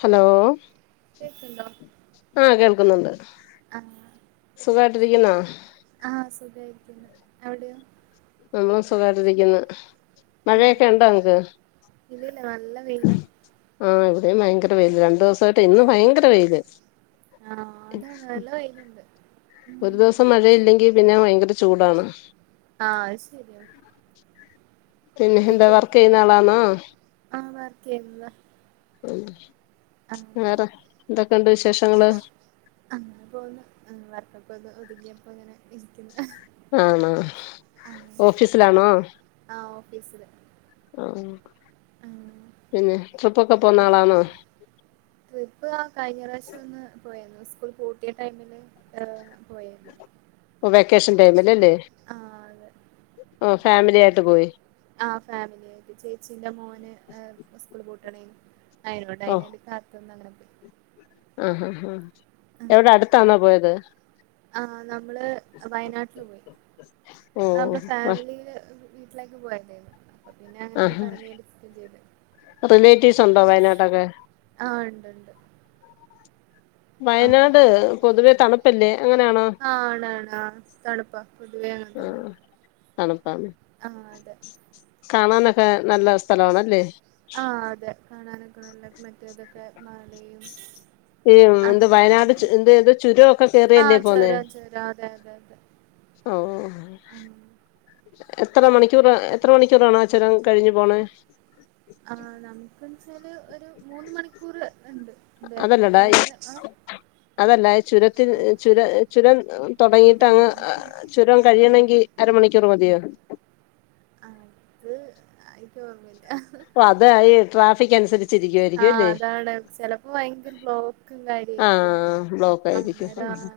Hello കേക്ക്ണ്ടോ ആഹ് കേൾക്കുന്നുണ്ട് ആഹ് സുഖായിട്ട് ഇരിക്കുന്നോ ആഹ് സുഖായിരിക്കുന്നു അവിടെയോ നമ്മളും സുഖായിട്ടിരിക്ക്ന്ന് മഴയൊക്കെ ആഹ് ഇണ്ടോ അങ്ങട്ട് ഇല്ലല്ല നല്ല വെയിലാ ആഹ് ഇവിടെയും ഭയങ്കര വെയില് രണ്ടൂസായിട്ട് ഇന്ന് ഭയങ്കര വെയില് ആഹ് അതാണ് നല്ല വെയില്ണ്ട് ഒരു ദിവസം മഴയില്ലെങ്കി പിന്നെ ഭയങ്കര ചൂടാണ് ആഹ് അഅ് സരിയാ പിന്നെ എന്താ വർക്കെയ്യ്ന്ന ആളാന്നോ ആഹ് വർക്ക് ചെയ്യുന്നതാ ആഹ് വേറെ എന്തൊക്കെണ്ട് വിശേഷങ്ങള് അങ്ങനെ പോവുന്ന് വർക്കൊക്കെ ഒന്ന് ഒതുങ്ങിയപ്പോ ഇങ്ങനെ ഇരിക്കുന്നു ആണോ ആഹ് ഓഫീസിലാണോ ആഹ് ഓഫീസില് ആഹ് ആഹ് പിന്നെ ട്രിപ്പൊക്കെ പോന്ന ആളാണോ ട്രിപ്പ് ആ കഴിഞ്ഞ പ്രാവ്ശ്യം ഒന്ന് പോയേര്ന്നു സ്കൂൾ പൂട്ടിയ ടൈമില് ഏ്ഹ് പോയേര്ന്നു ഓ വെക്കേഷൻ ടൈമിലല്ലേ ആഹ് അതെ ഓഹ് ഫാമിലി ആയിട്ട് പോയി ആഹ് ഫാമിലേയ്റ്റ് ചേച്ചീന്റെ മോന് ഏ് സ്കൂൾ പൂട്ട്ണീ അതിനോണ്ട് അയിന് വേണ്ടി കാത്ത്ന്നങ്ങനെ പോയി ആഹ്ഹാ എവിടെ അടുത്താന്നാ പോയത് ആഹ് നമ്മള് വയനാട്ടില് പോയി ഓ നമ്മള് ആ ഫാമിലീല് വീട്ടിലേക്ക് പോയതേന്നു ആഹ് റിലേറ്റീവ്സ് ഉണ്ടോ വയനാട്ടൊക്കെ ആഹ് ഉണ്ട്ണ്ട് വയനാട് പൊതുവെ തണുപ്പല്ലേ അങ്ങനാണോ ആഹ് ആണാണാ തണുപ്പാ പൊതുവേ അങ്ങനതന്നെ ആഹ് തണുപ്പാണ് ആഹ് അതെ കാണാനൊക്കെ നല്ല സ്ഥലവാണല്ലേ ആഹ് അതെ കാണാനൊക്കെ നല്ലെ മറ്റേതൊക്കെ മാലീവ്സ് ഈ എന്ത് വയനാട് ചു എന്ത് ഏത് ചുരുഒക്കെ കേയറിയല്ലേ പോന്നെ താ അതെ അതെ അതെ ഓഹ് ആഹ് എത്ര മണിക്കൂറാ എത്ര മണിക്കൂറ് ആണ് ആ ചുരം കഴിഞ്ഞു പോണെ ആഹ് നാം എന്ന് വെച്ചാല് ഒരു മൂന്ന് മണിക്കൂർ ഇണ്ട് എന്തായാലും അതല്ലടാ രണ്ടര ആഹ് അതല്ല ചുരത്തിന് ചുരം ചുരം തൊടങ്ങിയിട്ട് എത്ര അങ്ങ് ഉണ്ടെന്ന് ചുരം കഴിയണെങ്കി അരമണിക്കൂർ മതിയോ അത് അഅ് ഇൻക്ക് ഓർമ്മയില്ല ഓഹ് അതാ ഈ ട്രാഫിക് അനുസരിച്ച് ആഹ് അതാണ് ചെലപ്പോ ഭയങ്കര ബ്ലോ ക്കും കാര്യോം ആയിരിക്കും ആഹ് ബ്ലോക്ക് ആയിരിക്കും അന്നേരം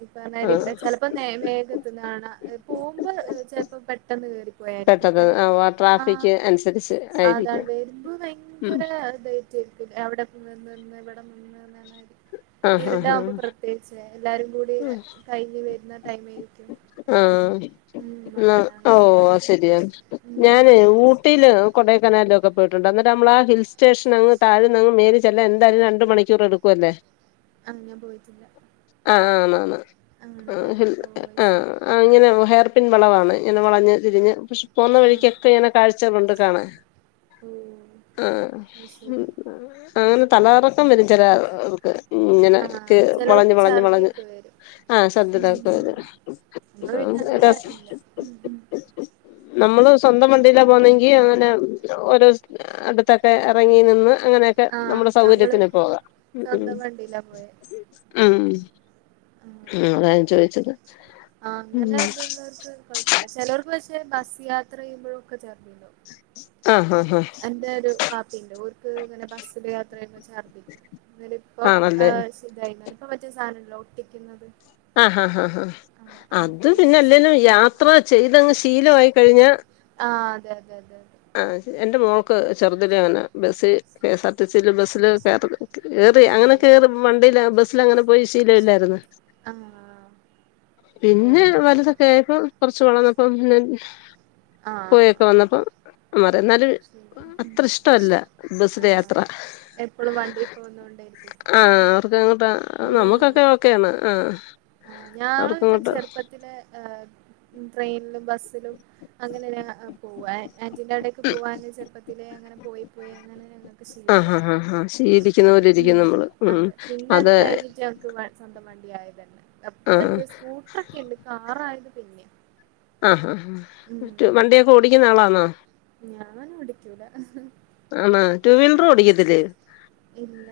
ഈ പറഞ്ഞായ്രി ആഹ് ചെലപ്പോ നേ. വേഗം എത്തുന്ന കാണാ പോവ്മ്പോ ചെൽപ്പം പെ പെട്ടെന്ന് കേറിപ്പോയാരിണ്ടാവും പെട്ടത് ഏഹ് ആ ആഹ് ട്രാഫിക് അനുസരിച്ച് അതാണ് ആയിരിക്കും വരുമ്പോ ഉം ഭയങ്കര അവിടെ ഡേറ്റ് തരുത്തില്ലേ അവിടെ നിന്ന് ഇവിടെ നിന്ന് നിന്ന് ആഹ് ഇരുട്ടാ ആഹ് ആകുമ്പോ പ്രത്യേകിച്ച് എല്ലാരും കൂടി ആഹ് കഴിഞ്ഞു വരുന്ന ടൈം ആയിക്കും ആഹ് എന്നാ അങ്ങനെ ഓഹ് അത് ശരിയാ ഉം ഞാന് ഊട്ടിയില് കൊടെയ്കനാൽല് ഒക്കെ പോയിട്ടുണ്ട് അന്നിട്ട് നമ്മൾള്ആ ഹിൽ സ്റ്റേഷൻ അങ്ങ് താഴ്ന്ന് ങ്ങനെ മോലെ ചെല്ലാൻ എന്തായാലും രണ്ടു മണിക്കുർ മണിക്കൂറ് എടുക്കുവല്ലേ ആഹ് ഞാൻ പോയിട്ടില്ല ആഹ് ആണാണ് ആണല്ലേ ആഹ് ആഹ് ഓ അയ്ശരി ആഹ് അങ്ങെനെ ഹെയർ പിൻ വളവണ് ഇങ്ങനെ വളഞ്ഞു തിരിഞ്ഞ് പക്ഷെ പോന്ന ആഹ് വഴിക്കൊക്കെ ഇങ്ങനെ കാഴ്ചകളുണ്ട് കാണാൻ ഓ ആഹ് അത് ശരി അങ്ങനെ തല കറക്കം വരും ചിലവർക്ക് ഉം ഇങ്ങനെ കേ ആഹ് വളഞ്ഞ് ചെലോർക്ക് വളഞ്ഞ് വളഞ്ഞ് ഛർദിയൊക്കെ വരും ആ ശ്രധതാക്കരത് നമ്മള് പിന്നെ സൈഡാ അങ്ങനെ ഇല്ല നമ്മള് സ്വന്തം വണ്ടിയിലാ പോകുന്നെങ്കിൽ അങ്ങനെ ഓരോ അടുത്തൊക്കെ ഇറങ്ങി നിന്ന് അങ്ങനെയൊക്കെ ആഹ് നമ്മുടെ നമ്മള് സൗകര്യത്തിന് പോകാം ഉം ഉം സ്വന്തം വണ്ടിയിലാ പോയെ ഉം ആഹ് അതാ ഞാൻ ചോദിച്ചത് ആഹ് ഉം അങ്ങനെ ഇതുള്ളവർക്ക് കൊഴപ്പമില്ല ചിലവർക്ക് പക്ഷേ ബസ് യാത്ര ചെയ്യുമ്പോഴും ഒക്കെ ശർദ്ദി ഉണ്ടാവും ആഹ് ആഹ് ആഹ് എന്റെ ഒരു പാർട്ടി ഉണ്ട് ഒര്ക്ക് ഇങ്ങനെ ബസ്സില് യാത്ര ചെയ്യുമ്പോൾ ശർദിക്കും എന്നാല് ഇപ്പം ആണല്ലേ ഇതായിട്ടുണ്ട് ഇപ്പ മറ്റേ സാധനമുണ്ടല്ലോ ഒട്ടിക്കുന്നത് ആഹ് ഹാ ആ ഹ് ഹാ ആഹ് അത് പിന്നെ അല്ലെലും വെച്ച് യാത്ര ചെയ്തങ്ങ് ശീലമായി കഴിഞ്ഞാ ആഹ് അതെ അതെ അതെ അതെ ആഹ് എന്റെ മോൾക്ക് ചെറുതിലെ അങ്ങനാ bus K S R T C bus കേറി അങ്ങനെ ആണല്ലേ കേറി വണ്ടി ബസ്സിൽ അങ്ങനെ പോയി ശീലം ഇല്ലായിരുന്നു ആഹ് പിന്നെ ഓഹ് വലുതൊക്കെ ആയപ്പോ കൊറച്ച് വളർന്നപ്പം പിന്നെ ആഹ് പോയൊക്കെ ആഹ് വന്നപ്പോ മാറി എന്നാലും ശരി അത്ര ഇഷ്ടമല്ല ബസിലെ യാത്ര ആഹ് എപ്പളും വണ്ടി പോന്നോണ്ടായിരിക്കും ആഹ് അവർക്കു അങ്ങോട്ട ഉം നമ്മുക്കൊക്കെ ഓക്കെയാണ് ആഹ് ആഹ് ഞങ്ങള് പിന്നെ അവർക്കങ്ങോട്ട് ചെറുപ്പത്തിലെ ട്രെയിനിലും ബസ്സിലും അങ്ങനെ പോവാ ആന്റിന്റെ അവിടേക്ക് പോവാൻ ചെറുപ്പത്തിലെ അങ്ങനെ പോയി പോയി അങ്ങനെ ഞങ്ങക്ക് ആഹ് ശീലമായതാ ആഹ് ആഹ് ആഹ് ശീലിക്കുന്ന പോലെ ഇരിക്കും ഉം നമ്മള് ഉം അതെ പിന്നെ അത് കഴിഞ്ഞിട്ട് ഞങ്ങക്ക് സ്വന്തം വണ്ടി ആയത് തന്നെ ആഹ് ഇതുണ്ട് സ്കൂട്ടർ ഒക്കെ ഉണ്ട് കാറായത് പിന്നെയാ ആഹ് ഹാ ഹാ വണ്ടി ഒക്കെ ഓടിക്കുന്ന ആളാണോ ഞാൻ ഓടിക്കൂല ആണോ ടു വീലർ ആഹ് ഓടിക്കത്തില്ലേ ഇല്ല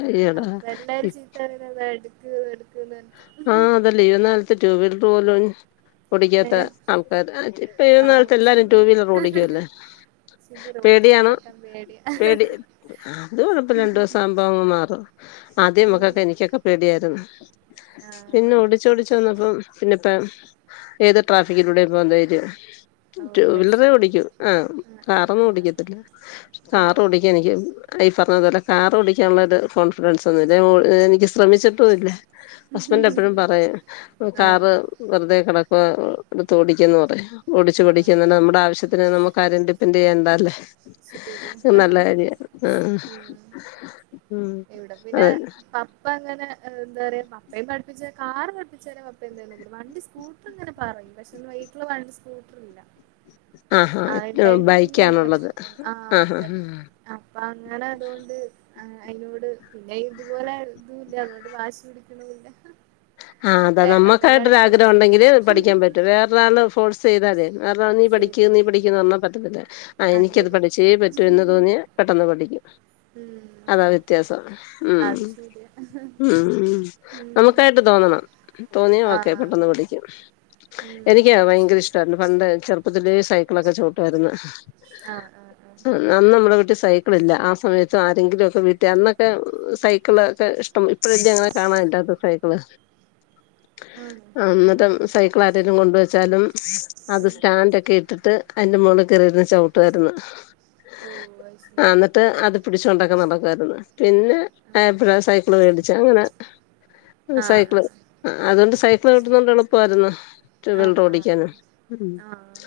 അയ്യടാ അപ്പ എല്ലാരും ചീത്ത പറയുന്നത് അതാ എടുക്ക് എടുക്ക് ആഹ് അതല്ലെ ഇന്ന വന്ന കാലത്ത് ട്യൂ വീലർ പോലും ഓടിക്കാത്ത ഏഹ് ആൾക്കാർ ഇപ്പ ഈ വന്ന ആൾക്കാർ എല്ലാരും ആവശ്യല്ല ടു വീലർ ഓടിക്കുവല്ലേ എനിക്ക് റോട്ടിലേക്ക് പേടിയണോ എറക്കാൻ പേടിയാ പേടി അത് കൊഴപ്പില്ല രണ്ടോസം പ്പാമ്പങ്ങ് മാറും ഉം ആദ്യംമക്കൊക്കെ എനിക്കൊക്കെ പേടിയാരുന്നു ആഹ് പിന്നെ ഓടിച്ചോടിച്ചു വന്നപ്പം പിന്നെപ്പം ഏത് ട്രാഫിക്കിലൂടേം പോവാൻധൈര്യാ ഓഹ് അത് ടൂവീലറെ ശരി ഓടിക്കൂ ആഹ് ആഹ് കാറൊന്നും ആഹ് ആഹ് ഓടിക്കത്തില്ല കാറ് ആഹ് ഓടിക്കാനിക്ക് ഈ പറഞ്ഞതുപോലെ കാറ് ഓടിക്കാനുള്ള ഒരു കോൺഫിഡൻസൊന്നുല്ലാ ഓട് എനിക്ക് ശ്രമിച്ചിട്ടും ഇല്ല ഹസ്ബെന്റ് എപ്പഴും പറയും ആഹ് ആഹ് കാറ് വെറുതെ കെടക്കുവാ എടുത്തോടിക്കെന്നു പറയും ഓടിച്ച് ആഹ് പഠിക്കന്നരം നമ്മടെ ആവശ്യത്തിന് നമുക്കാരേം ഡിപ് എന്ത്യ്യാ എന്താല്ലേ നല്ല കാര്യാ ആഹ് ഉം ഇവിടെപ്പിന്നെ ഏഹ്. പപ്പ അങ്ങനെ ഇഹ് എന്താറയ്യാ പപ്പേം പഠിപ്പിച്ചെ കാറ് പഠിപ്പിച്ചരോ ഇപ്പ എന്തേ [unintelligible] വണ്ടി സ്കൂട്ടർന്ന്ങ്ങനെ പറയും പക്ഷെ വെയ്ക്ക്ള് വണ്ടി സ്കൂട്ര് ഇല്ല ആഹാ ആഹ് ഇണ്ടായിരുന്നുപിന്നെ അങ്ങനെ ബൈക്കാണുള്ളത് പടിക്കൻ ആഹ് ആഹാ അതന്നെ ഹാ. അപ്പൊ അങ്ങനെ അതോണ്ട് ആഹ് എന്നോട് പിന്നെ ഇതുപോലെ ഇതൂല്ല്യ അതോണ്ട് വാശി പിടിക്കണൂല്ല ആഹ് അതാ നമ്മക്കായിട്ട് ഒരാഗ്രഹം ഒണ്ടെങ്കില് പഠിക്കാമ്പറ്റും വേ വേറെ ഒരാൾ ഫോഴ്സ് ചെയ്താലേ വേറൊരാൾ ആ നീ പഠിക്ക് ശരിയാ നീ പഠിക്കന്ന് പറഞ്ഞാൽ പറ്റത്തില്ല ആഹ് അത് എനിക്കത് പഠിച്ചേ പറ്റൂ എന്ന് തോന്നിയാ പെട്ടെന്ന് പഠിക്കും ഉം അതാ അതെ വ്യത്യാസം ഉം അത് ശരിയാ ഉം ഉം നമുക്കായി അവർക്ക് തോന്നണം തോന്നിയാ ഓക്കെ ആഹ് പെട്ടെന്ന് പഠിക്കും ഉം എനിക്ക് ഭയങ്കര ഇഷ്ടായിരുന്നു പണ്ട് ചെറുപ്പത്തിലേ സൈക്കിളൊക്കെ ചവിട്ടുവാരുന്നു ആഹ് ആഹ് അന്ന് നമ്മടെ വീട്ടി സൈക്കിളില്ല ആ സമയത്തു ആരെങ്കിലുവൊക്കെ വീട്ടി അന്നൊക്കെ സൈ സെയ്‌ക്കിള് ഒക്കെ ഇഷ്ടം ഇപ്പഴല്ലേ അങ്ങനെ കാണാൻ കിട്ടാത്തെ സൈക്കിള് ആഹ് ആഹ് അന്നിട്ടം ആഹ് ആഹ് സൈക്കിള് ആരേലും കൊണ്ടുവച്ചാലും അത് സ്റ്റാൻഡൊക്കെ ഇട്ടിട്ട് അയിന്റെ മോളികേറിയിരുന്ന് ചവിട്ടുവാരുന്നു ഓഹ് അയ്ശെയി എന്നിട്ട് അത് പിടിച്ചോണ്ടൊക്കെ നടക്കുവാരുന്നു പിന്നെ എപ്പഴാ സൈക്കിള് വേടിച്ചെ അങ്ങനെ ആഹ് സൈക്കിള് ആഹ് അതോണ്ട് സൈക്കിള് ചവിട്ടുന്നോണ്ടെളുപ്പായിരുന്നു ആഹ് റ്റൂവീൽന്റർ ആഹ് ആഹ് ഓടിക്കാന് ആഹ് ആഹ്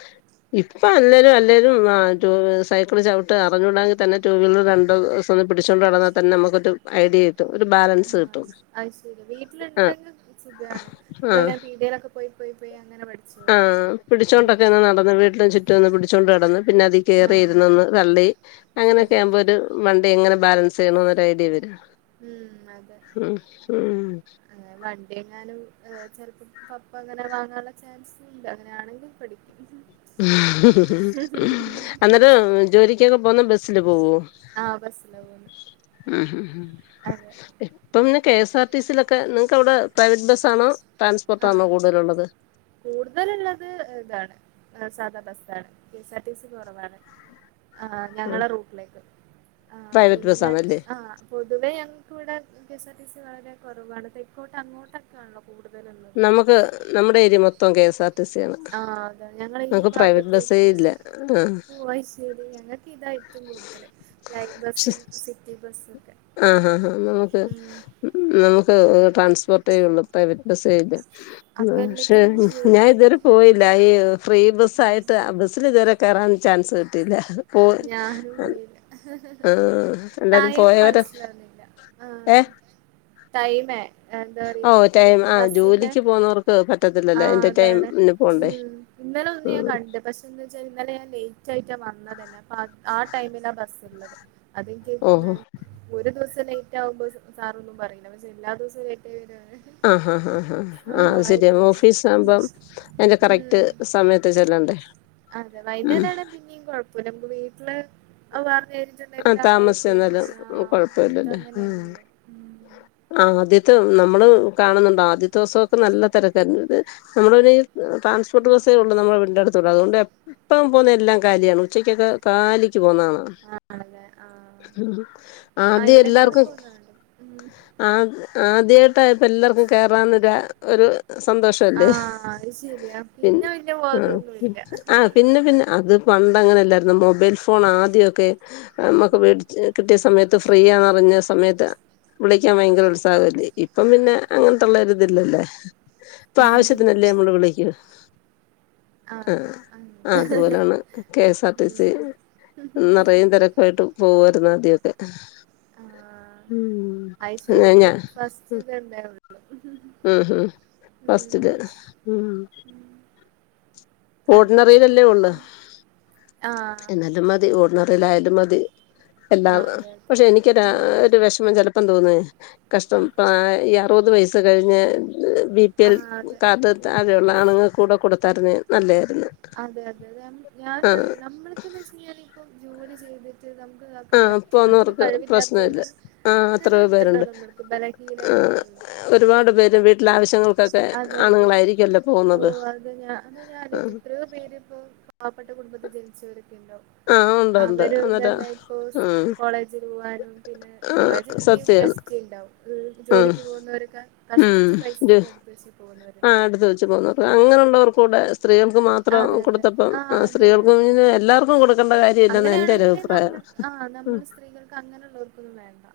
ഇപ്പം അല്ലേരും അല്ലേലും ആഹ് ടൂവീല് സൈക്കിള് ചവിട്ട് അറിഞ്ഞൂടാങ്കിത്തന്നെ ടൂ വീൽറ് രണ്ട് ദോസം ഒന്ന് പിടിച്ചോണ്ട് നടന്നാത്തന്നെ നമുക്കൊരു ഐഡിയ കിട്ടും ഒരു ബാലൻസ് കിട്ടും അയ്ശെരി വല്ലിയ വീട്ടിൽ ആ ഉണ്ടെങ്കിൽ സുഖാണ് ആ നമ്മളങ്ങനെ പീഡയേലൊക്കെ പോയി പോയി പോയി അങ്ങനെ ആ പഠിച്ചോളും പിടിച്ചോണ്ടൊക്കെ അങ്ങനെ നടന്നു ഇരിക്കത് വീട്ട്ന് ചു ചുറ്റു ഒന്ന് പിടിച്ചോണ്ട് നടന്ന് പിന്നതീ ആഹ് കേറിയിരുന്നൊന്ന് തള്ളി അങ്ങനെയൊക്കെ ശരിയ ആവുമ്പോ ഒരു വണ്ടി എങ്ങനെ ബാലൻസ് ചെയ്യണംന്നൊരഡിയ വരും ഉം ഉം ഉം ആഹ് വണ്ടിഎങ്ങാനും ആഹ് ചെൽപ്പം പപ്പ അങ്ങനെ വാങ്ങാൻള്ള ചാൻസുഇല്ല അങ്ങനെയാണെങ്കിൽ പടിക്കും അന്നരം ജോലിക്കൊക്കെ പോന്നെ ബസ്സില് പോവോ ആഹ് ബസ്സിലാ പോവുന്നെ ഉംഹ് ഹ് അതെ ഇപ്പം പിന്നെ കെ എസ് ആർ ടി സിയിലൊക്കെ നിങ്ങക്ക് അവിടെ പ്രൈവറ്റ് ബസ്സാണോ ട്രാൻസ്പോർട്ടാണോ കൂട്തലൊള്ളത് കൂട്തല്ള്ളത് ഇതാണ് ആഹ് സാധാ ബസ് ആണ് K S R T C കൊറവാണ് ആഹ് ആ ഞങ്ങളെ റൂട്ട്ലേക്ക് ആഹ് പ്രൈവറ്റ് പിന്നെ ബസ്സാണല്ലേ ആഹ് പൊതുവേ ഞങ്ങക്കിവിടെ K S R T C വളരെ കൊറവാണ് തെക്കോട്ട് അങ്ങോട്ടൊക്കെ ആൺലോ കൂട്തലിന്ന് നമുക്ക് നമ്മുടെ ഏരിയ മൊത്തം K S R T C ആണ് ആഹ് അതെ ഞങ്ങളെ ഈ നമുക്ക് പ്രൈവറ്റ് ബസ്സേ ഭാഗത്തേക്ക് ഇല്ല ആ പൂവൈശ് ശരി ഞങ്ങക്കിതാ ഏറ്റവും കൂടുതല് പക്ഷെ ലൈൻബസ്സും സിറ്റീ ബസ്സുഒക്കെ ആ ഹാ ഹ നമുക്ക് നമുക്ക് ട്രാൻസ്പോർട്ട് ഇള്ളപ്പോ അപ്പൊ [unintelligible] പക്ഷെ എല്ലാത്തിലും ഫ്രീ ഞാൻ ഇതുവരെ ആയിരിക്കുംല്ലേ പോയില്ല ഫ്രീ ബസ്സ് ഉം ആയിട്ട് ആ ബസ്സിൽ ഇതുവരെ കയറാൻ ചാൻസ് കിട്ടില്ല പോ ഞാനും ആ പോയില്ല എന്താലും ടൈം പോയവരെ മനസ്സിലാവുന്നില്ല ഏ ആഹ് ടൈം എന്താ പറയാ ഈ ബസിന്റെ വന്നോര്ക് പറ്റത്തില്ല ആഹ് അതാണ് ഉം ഇന്നലെ ഒന്ന് ഞാൻ കണ്ട പക്ഷെ എന്താ വച്ചാ ഇന്നലെ ഞാൻ ലേറ്റ് ആയിട്ടാ വന്നത് തന്നെ അപ്പൊ ആ ടൈമിലാ ബസ്സ ഉള്ളത് അതെ കേ ഓ ഒരു ദിവസം ലേറ്റ് ആകുമ്പോ സാറൊന്നും പറയില്ല പക്ഷെ എല്ലാ ദിവസവും ലേറ്റ് ആയി വര ആ ഹാ ആാ ഹാ ആഹ് അത് ശരിയാ ഓഫീസ് ആകുമ്പം എന്റെ കറക്റ്റ് ഉം സമയത്ത് ചെല്ലണ്ടേ അതെ ഉം വൈകുന്നേരണ പിന്നെയും കുഴപ്പമില്ല വീട്ടില് ആ പറഞ്ഞഞ്ഞിട്ട്ുണ്ടെങ്കിലിൽ ആ താമസിച്ച് ഓക്കേന്ന് ചെന്നാലും പററ ആ ഇത കൊഴപ്പല്ലല്ലേ ഉം അങ്ങനെയല്ലല്ലോ ഉ ആദ്യത്തെ നമ്മള് കാണുന്നുണ്ട് ആദ്യത്തെ ദിവസമൊക്കെ നല്ല രക്കാര ഇത് നമ്മള ഒരു ട്രാൻസ്പോർ് ബസേ ഉള്ള നമ്മുടെെടുത്ത് അതുകൊണ്ട് എപ്പം പോുന്ന എല്ലാം കാലിയാണ് ഉച്ചക്കൊക്കെ കാലിക്ക് പോകുന്നതാണ് ആഹ് ആ ആദ്യം ഇവിടെ ഇന്നലെ എല്ലാർക്കും പോന്നതാണ് ഉം ആ ആദ്യമായിട്ട് ഇപ്പോ എല്ലാവർക്കും കേയറന്നൊരു ഒരു സന്തോഷല്ലേ ആഹ് അത് ശരിയാ പി പിന്നെ വല്യ ആ ബോധൊന്നുല്ല ആ പിന്നെ പിന്നെ അത് പണ്ട അങ്ങനെല്ലായിരുന്നു മൊബൈൽ ഫോൺ ആദ്യമൊക്കെ നമ്മുക്ക്ടി കിട്ടിയ സമയത്ത് ഫ്രീ ആന്ന്റിഞ്ഞ സമയത്ത് വിള ിക്കാൻ ഭയങ്കര ഉത്സാഹല്ലേ ഇപ്പം പിന്നെ അങ്ങനത്തുള്ളരി ഇതില്ലല്ലേ ഇപ്പൊ ആവശ്യത്തിനല്ലേ നമ്മള് വിളിക്ക ആഹ് അതുപോലാണ് K S R T C ഉം തിരക്കയിട്ട് പോവരുന്നു ആദ്യൊക്കെ ആഹ് ഞാ [unintelligible] ഉ ഉ ഉം ഹം ഫസ്റ്റ്ത് ഉം അങ്ങനെ ഓർഡിനറിൽല്ലേ ഉള്ള ആഹ് എന്നാലും മതി ഓർണറിൽായാലും മതി എല്ലാ ആഹ് അതെ അതെ പക്ഷെ എനക്ക്രു ഉം ഒരു വിഷമം ചെിലപ്പം തോന്നേ കഷ്ടം ഉം ഈ അറുപത് വയസ്സ് കഴിഞ്ഞ് ബി പി എൽ ആഹ് അതെ കാർഡ് താഴെയുള്ള ആണുങ്ങൾ കൂടെ കൊടുത്തായിരരുന്നു നല്ലതായിരുന്നു അതെ അതെ അതെ ഞാനും അ ആഹ് നമ്മൾക്കന്ന് വെച്ച കഴിഞ്ഞാാന ഇപ്പ ജോലി ചെയ്തിട്ട് നമുക്ക് ഇതക്കാൻ ആഹ് പറ്റൂ നമുക്ക് പോന്നവർക്ക് കഴിവില്ലാത്ത പ്രശ്നമില്ല ആഹ് അങ്ങനെ എത്രയോ ഉണ്ടല്ലോ പേരുണ്ട് നമ്മുക്ക് ബലഹീനത ആഹ് ഉണ്ടല്ലോ ഒരുപാട് പേര് വീട്ടില ആവശ്യങ്ങൾ അതെ അതെ ഓ അതെ ഞ അതാ ഞേ ആഹ് ഇത്രയോ പേരിപ്പോ പാവപ്പെട്ട കുടുംബത്തെ ജനിച്ചവരൊക്കെ ഉണ്ടോ ആഹ് ഉണ്ട് ഉണ്ട് അവര് അന്നേരം തന്നെ ഇപ്പോ ഉം കോളേജിൽ പോവാനും പിന്നെ ആഹ് കോളേജ പിന്ന സത്യാണ് ച്ച ഉണ്ടാവും ഉം ജോലക്ക് പോകുന്നവർക്കെ കഷ്ടിച്ച് പൈസയൊക്കെ അടുപ്പ വെ ആ അടുത്ത വെച്ചു പോന്നവർ അങ്ങനെുള്ളവർക്ക കൂടെ സ്ത്രീകൾക്ക് മാത്രം അതെ അതെ കൊടുത്തപ്പം ആ അതെ സ്ത്രീകൾും ആ ഇെ എല്ലാവർക്കും കൊടുക്ക അങ്ങനെയാണെങ്കില് നമ്മൾ ആഹ് ഉം നമ്മൾ സ്ത്രീകൾക്ക് അങ്ങനെള്ളവർക്കൊന്നും വേണ്ട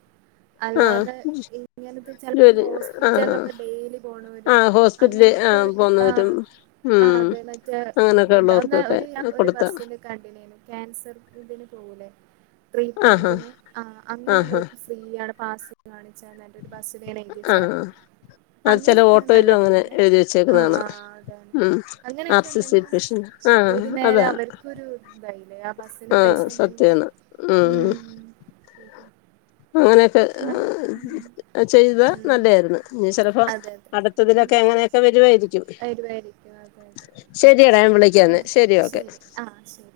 ആഹ് അല്ലാതെ ഇങ്ങനത്തെ ചിലപ്പോ ഈ ജോലി ആഹ് ഹോസ്പിറ്റലിലൊക്കെ ഡെയിലി പോണര് ആഹ് ഹോസ്പിറ്റല് ആഹ് അങ്ങനെരക്കൊക്കെ ആ പോന്നവരും ആ് ഉം അതെ മറ്റേ അങ്ങനെയൊക്കെ ഇതി ഒന്ന് ഉള്ളവർക്കൊക്കെ ഞാ ഒരു കൊടുത്ത ബസ്സിന്റെ കണ്ടില്ലെന്നു ക്യാൻസർക് ഇതിൻ പോവൂല്ലെന്ന് ആഹാ ട്രെട്മെന്റിന് ആ ആഹാ അങ്ങളോർക്ക് ഫ്രീ ആണ് പാസ് കാണിച്ച ഒരു ബസ്സില്ൻ ആഹ് എഴുതിച്ചണ്ട് അപ്പ അത് ചെല അങ്ങനെയൊക്കാണ് ഓട്ടോയിലും അങ്ങനെ നല്ലതന്നെ എഴുതി വെച്ചേക്കുന്ന ആ കാണാം അതാണ് ഉം ആർ അങ്ങനെയൊക്കെ സി സി ഉണ്ടെങ്കിലും പെഷൻ ആഹ് ഒരു നേരം അതാ അവർക്കൊരു ഇതല്ലേ ആ ബസ്സിന്റെ പൈസ ആഹ് ഉന്തെങ്കിലും സത്യാണ് ഉം ഉം ശെരി അങ്ങനെയൊക്കെ ചെയ്താ ഉം നല്ലായിരുന്നു ഇനി ചിലപ്പോ അതെ അതെ ഉം അട്ത്തതിലൊക്കെ അങ്ങനെയൊക്കെ വരുവായിരിക്കും വരുവായിരിക്കും അതെ അതെ ശരിയടാ ഞാൻ വിളിക്കാന്ന് ആഹ് ഓക്കെ ശരി ആഹ് ശരി